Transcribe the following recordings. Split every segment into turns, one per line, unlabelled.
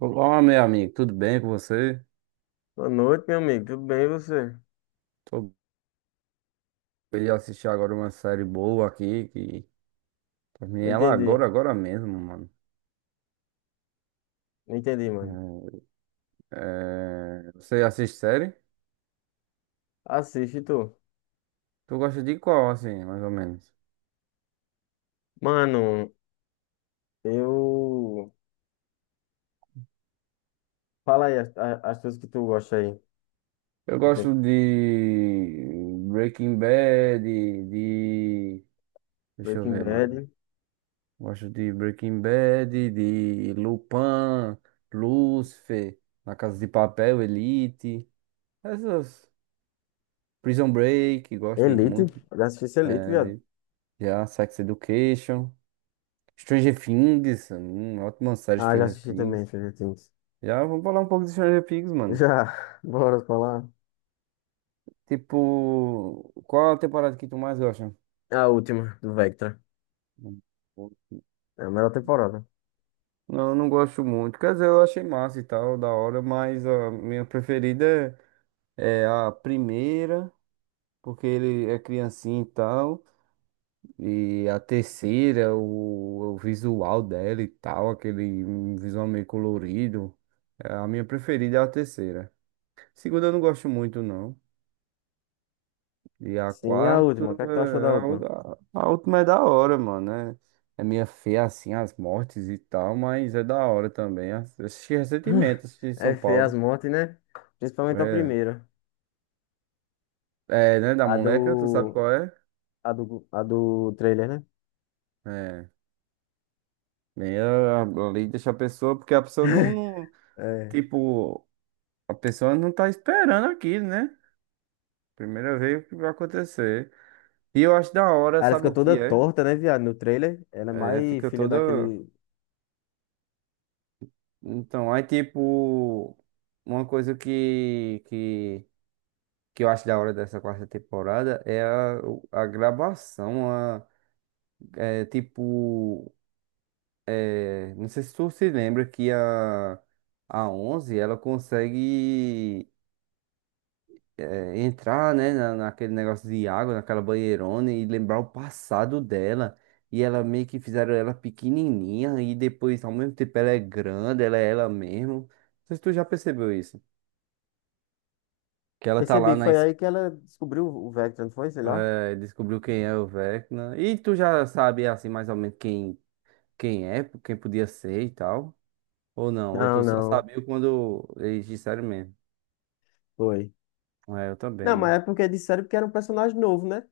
Olá, meu amigo, tudo bem com você?
Boa noite, meu amigo. Tudo bem, e você?
Tô bem, eu assisti agora uma série boa aqui, que terminei
Não
ela
entendi.
agora, agora mesmo, mano.
Não entendi, mano.
Você assiste série?
Assiste tu.
Tu gosta de qual, assim, mais ou menos?
Mano, eu. Fala aí as coisas que tu gosta aí.
Eu
Tu tem
gosto de Breaking Bad, de... Deixa eu
Breaking
ver, mano.
Bad.
Gosto de Breaking Bad, de Lupin, Lucifer, Na Casa de Papel, Elite, essas... Prison Break, gosto de
Elite.
muito.
Eu já assisti esse Elite, viado.
Já, Sex Education. Stranger Things. Ótima série
Ah, já
Stranger
assisti também,
Things.
Stranger Things.
Já, vamos falar um pouco de Stranger Things, mano.
Já. Bora falar.
Tipo, qual a temporada que tu mais gosta?
A última, do Vectra. É a melhor temporada.
Não, eu não gosto muito. Quer dizer, eu achei massa e tal, da hora, mas a minha preferida é a primeira, porque ele é criancinha e tal. E a terceira, o visual dela e tal, aquele um visual meio colorido. É, a minha preferida é a terceira. Segunda eu não gosto muito, não. E a
Sim, a
quarta,
última. O que é que tu achou da
é, a, u-
última?
a- a última é da hora, mano. É, é minha fé assim, as mortes e tal, mas é da hora também. Assisti recentemente, assisti em São
É feia as
Paulo.
mortes, né? Principalmente a
É,
primeira.
é, né, da
A
moleca, tu sabe
do.
qual é?
A do, a do trailer, né?
É, meio ali deixa a pessoa, porque a pessoa não,
É.
tipo, a pessoa não tá esperando aquilo, né? Primeira vez que vai acontecer. E eu acho da hora,
Aí ela
sabe
fica
o
toda
que é?
torta, né, viado? No trailer. Ela é
É,
mais
fica
filha
toda.
daquele.
Então, aí tipo, uma coisa que eu acho da hora dessa quarta temporada é a gravação, a, é, tipo, é, não sei se tu se lembra que a 11 ela consegue, é, entrar, né, na, naquele negócio de água, naquela banheirona e lembrar o passado dela. E ela meio que fizeram ela pequenininha e depois, ao mesmo tempo, ela é grande, ela é ela mesmo. Não sei se tu já percebeu isso. Que ela tá
Percebi,
lá na
foi
es-
aí que ela descobriu o Vector, não foi? Sei lá.
É, descobriu quem é o Vecna. E tu já sabe, assim, mais ou menos quem é, quem podia ser e tal? Ou não? Ou
Não,
tu só
não.
sabia quando eles disseram mesmo?
Foi.
É, eu
Não,
também.
mas é porque disseram que era um personagem novo, né?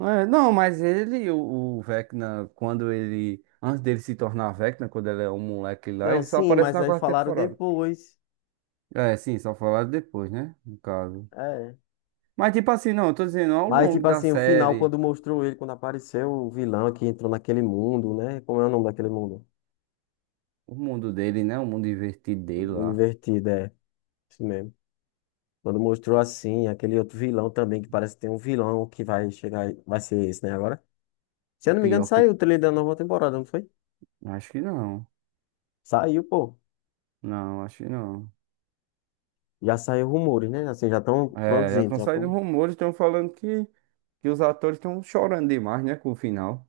É, não, mas ele, o Vecna, quando ele. Antes dele se tornar Vecna, quando ele é um moleque lá,
Não,
ele só
sim,
aparece
mas
na
aí
quarta
falaram
temporada.
depois.
É, sim, só falaram depois, né? No caso.
É.
Mas, tipo assim, não, eu tô dizendo, ao
Mas,
longo
tipo
da
assim, o final,
série,
quando mostrou ele, quando apareceu o vilão que entrou naquele mundo, né? Como é o nome daquele mundo?
o mundo dele, né? O mundo invertido dele
Mundo
lá.
Invertido, é. Isso mesmo. Quando mostrou assim, aquele outro vilão também, que parece que tem um vilão que vai chegar. Vai ser esse, né, agora? Se eu não me engano,
Pior que.
saiu o trailer da nova temporada, não foi?
Acho que não.
Saiu, pô.
Não, acho que não.
Já saiu rumores, né? Assim, já estão
É, já
produzindo.
estão
Já
saindo
tão...
rumores, estão falando que os atores estão chorando demais, né, com o final.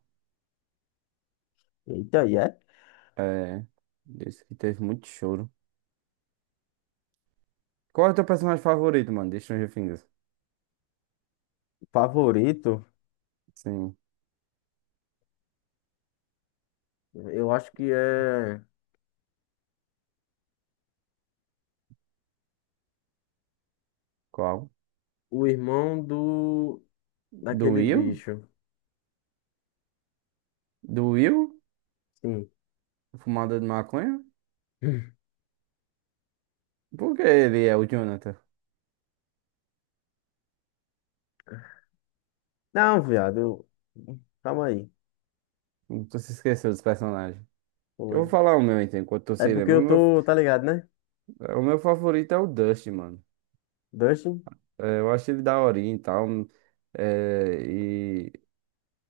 Eita, e é?
É, disse que teve muito choro. Qual é o teu personagem favorito, mano, de Stranger Things?
Favorito?
Sim,
Eu acho que é
qual?
o irmão do...
Do
daquele
Will?
bicho.
Do Will?
Sim.
O Fumador de maconha? Por que ele é o Jonathan?
Não, viado. Calma aí.
Tu se esqueceu dos personagens. Eu vou
Foi.
falar o meu, então, enquanto tu
É
se
porque
lembra. O
eu
meu,
tô, tá ligado, né?
o meu favorito é o Dusty, mano.
Dustin?
É, eu acho ele daorinha e tal. É,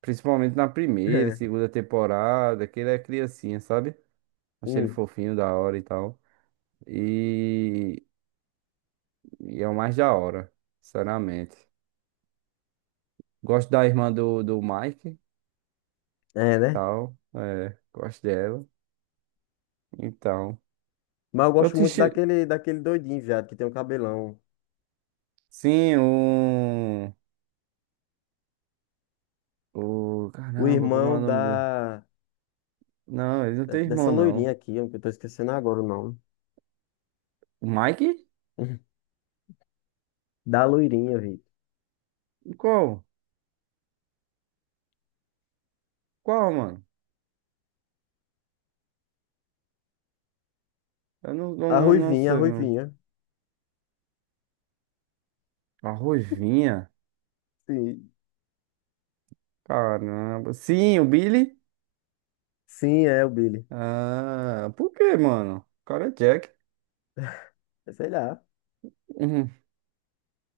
principalmente na primeira, segunda temporada, que ele é criancinha, sabe? Achei ele
Hum,
fofinho, da hora e tal. E, e é o mais da hora, sinceramente. Gosto da irmã do Mike,
é, né?
tal. É, gosto dela. Então.
Mas eu
Eu
gosto
te...
muito
chi-
daquele doidinho, viado, que tem um cabelão.
Sim, o. O.
O
Caramba, como é
irmão
o nome dele?
da...
Não, ele não tem
Dessa
irmão,
loirinha
não.
aqui, ó, que eu tô esquecendo agora o nome.
O Mike?
Da loirinha, Vitor.
Qual? Qual, mano? Eu
A
não
ruivinha, a
sei, mano.
ruivinha.
A Ruivinha.
Sim,
Caramba. Sim, o Billy.
sim, é o Billy.
Ah, por que, mano? O cara é Jack.
É, sei lá.
Uhum.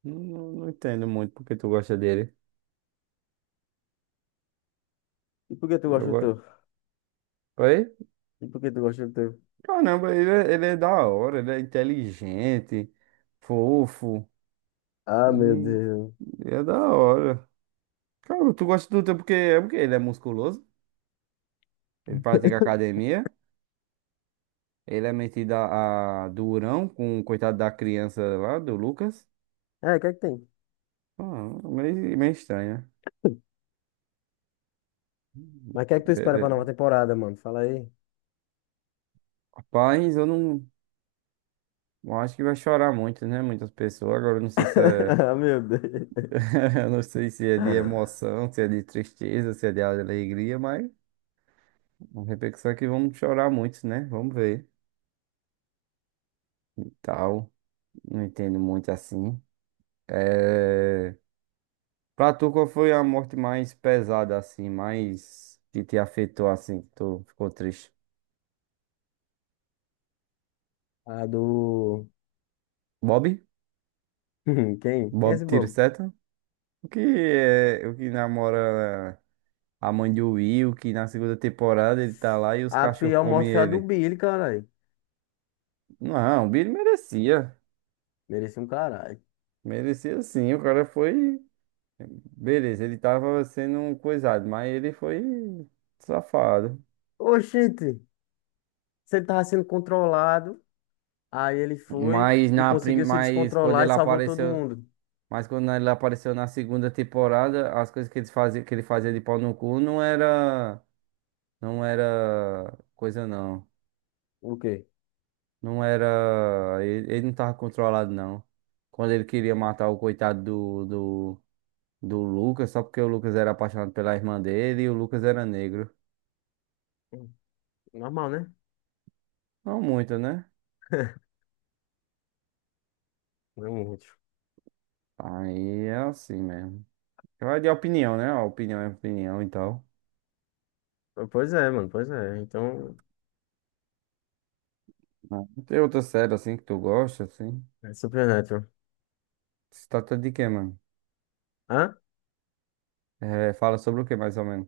Não entendo muito porque tu gosta dele.
E por que tu
Eu
gosta do
gosto.
teu?
Oi?
E por que tu gosta do teu?
Caramba, ele é da hora, ele é inteligente, fofo.
Ah, meu
Hum,
Deus.
É da hora. Cara, tu gosta do teu porque é porque ele é musculoso, ele pratica academia, ele é metido a durão com o coitado da criança lá, do Lucas.
É, o que é que tem?
Ah, meio estranho, né?
Mas o que é que tu espera pra
Beleza.
nova temporada, mano? Fala aí.
Rapaz, eu não. Bom, acho que vai chorar muito, né? Muitas pessoas. Agora, eu não sei se é...
Ah, meu Deus.
eu não sei se é de emoção, se é de tristeza, se é de alegria, mas a repercussão é que vamos chorar muito, né? Vamos ver. E tal. Não entendo muito assim. É... Pra tu, qual foi a morte mais pesada, assim, mais que te afetou, assim, que tu ficou triste?
A do...
Bob?
Quem? Quem é esse
Bob tiro
bobo?
seta? O que namora a mãe de Will, que na segunda temporada ele tá lá e os
A
cachorros
pior
comem
morte foi a do
ele.
Billy, caralho.
Não, o Billy merecia.
Merecia um caralho.
Merecia sim. O cara foi. Beleza, ele tava sendo um coisado, mas ele foi safado.
Oxente, se ele tava sendo controlado, aí ele foi
Mas
e
na prim...
conseguiu se
mas quando
descontrolar e
ele
salvou todo
apareceu,
mundo.
Mas quando ele apareceu na segunda temporada, as coisas que ele fazia de pau no cu não era não era coisa não.
O quê?
Não era. Ele não tava controlado, não. Quando ele queria matar o coitado do Lucas, só porque o Lucas era apaixonado pela irmã dele e o Lucas era negro.
Normal, né?
Não muito, né?
Realmente.
Aí é assim mesmo. Então, é de opinião, né? A opinião é opinião e tal.
Pois é, mano, pois é. Então,
Não tem outra série assim que tu gosta, assim?
é Supernatural.
Se trata de quê, mano?
Hã?
É, fala sobre o que, mais ou menos?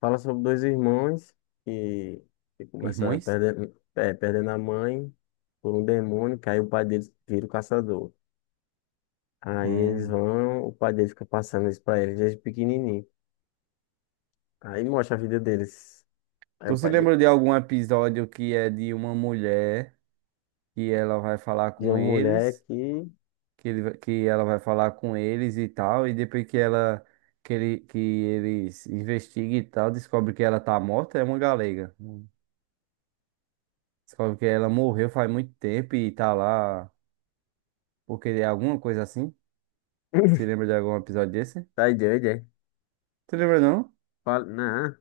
Fala sobre dois irmãos que, que começa
Irmãos?
perdendo, é, perdendo a mãe por um demônio, que aí o pai deles vira o caçador. Aí eles
Hum.
vão, o pai dele fica passando isso pra eles desde pequenininho. Aí mostra a vida deles. Aí
Tu
o
se
pai
lembra de algum episódio que é de uma mulher que ela vai falar
de
com
uma mulher
eles?
que...
Que ela vai falar com eles e tal, e depois que eles investiguem e tal, descobre que ela tá morta, é uma galega. Hum. Descobre que ela morreu faz muito tempo e tá lá porque é alguma coisa assim. Você lembra de algum episódio desse?
Tá doido, é?
Você lembra não?
Fala, não,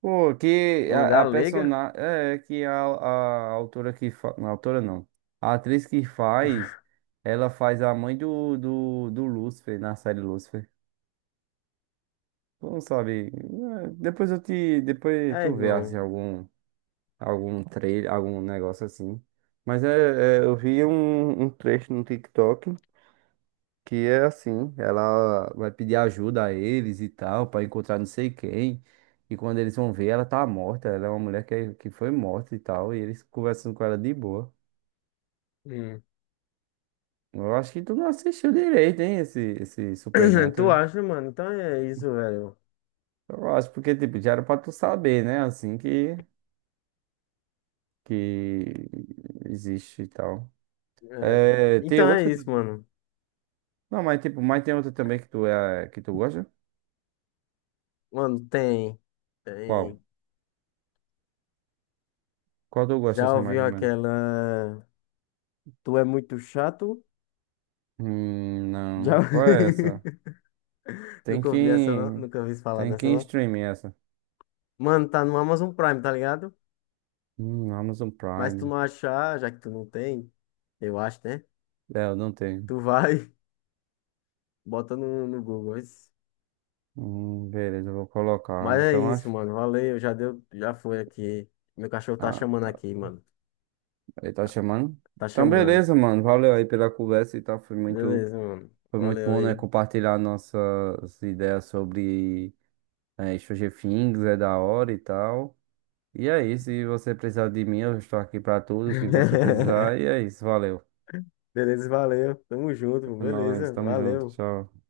Pô, que
uma
a
galega?
personagem é que a autora não. A atriz que faz, ela faz a mãe do Lúcifer na série Lúcifer. Não sabe. Depois eu te. Depois
É,
tu vê assim,
irmão.
algum, algum trailer, algum negócio assim. Mas é, é, eu vi um trecho no TikTok que é assim, ela vai pedir ajuda a eles e tal, pra encontrar não sei quem. E quando eles vão ver, ela tá morta. Ela é uma mulher que foi morta e tal. E eles conversando com ela de boa.
Hum.
Eu acho que tu não assistiu direito, hein, esse
Tu
Supernatural.
acha, mano? Então é isso, velho.
Eu acho porque, tipo, já era pra tu saber, né? Assim que. Que existe e tal.
É,
É, tem
então é
outra
isso,
também?
mano.
Não, mas tipo, mas tem outra também que tu gosta?
Mano, tem.
Qual?
Tem.
Qual tu gosta
Já
assim mais
ouviu
ou menos?
aquela. Tu é muito chato? Já.
Não. Qual é essa? Tem
Nunca ouvi essa, não.
que
Nunca ouvi falar
Tem que
nessa,
ir em
não.
streaming essa.
Mano, tá no Amazon Prime, tá ligado?
Amazon
Mas tu
Prime.
não achar, já que tu não tem, eu acho, né?
É, eu não tenho.
Tu vai, bota no Google. Isso.
Beleza, eu vou colocar.
Mas é
Então
isso,
acho.
mano. Valeu, já deu. Já foi aqui. Meu cachorro tá chamando
Ah,
aqui, mano.
ele tá chamando.
Tá
Então
chamando.
beleza, mano. Valeu aí pela conversa e tal.
Beleza, mano.
Foi muito
Valeu
bom, né,
aí.
compartilhar nossas ideias sobre, é, Stranger Things é da hora e tal. E é isso, se você precisar de mim, eu estou aqui pra tudo que você precisar. E é isso, valeu.
Beleza, valeu. Tamo junto,
Nós
beleza,
estamos juntos,
valeu.
tchau.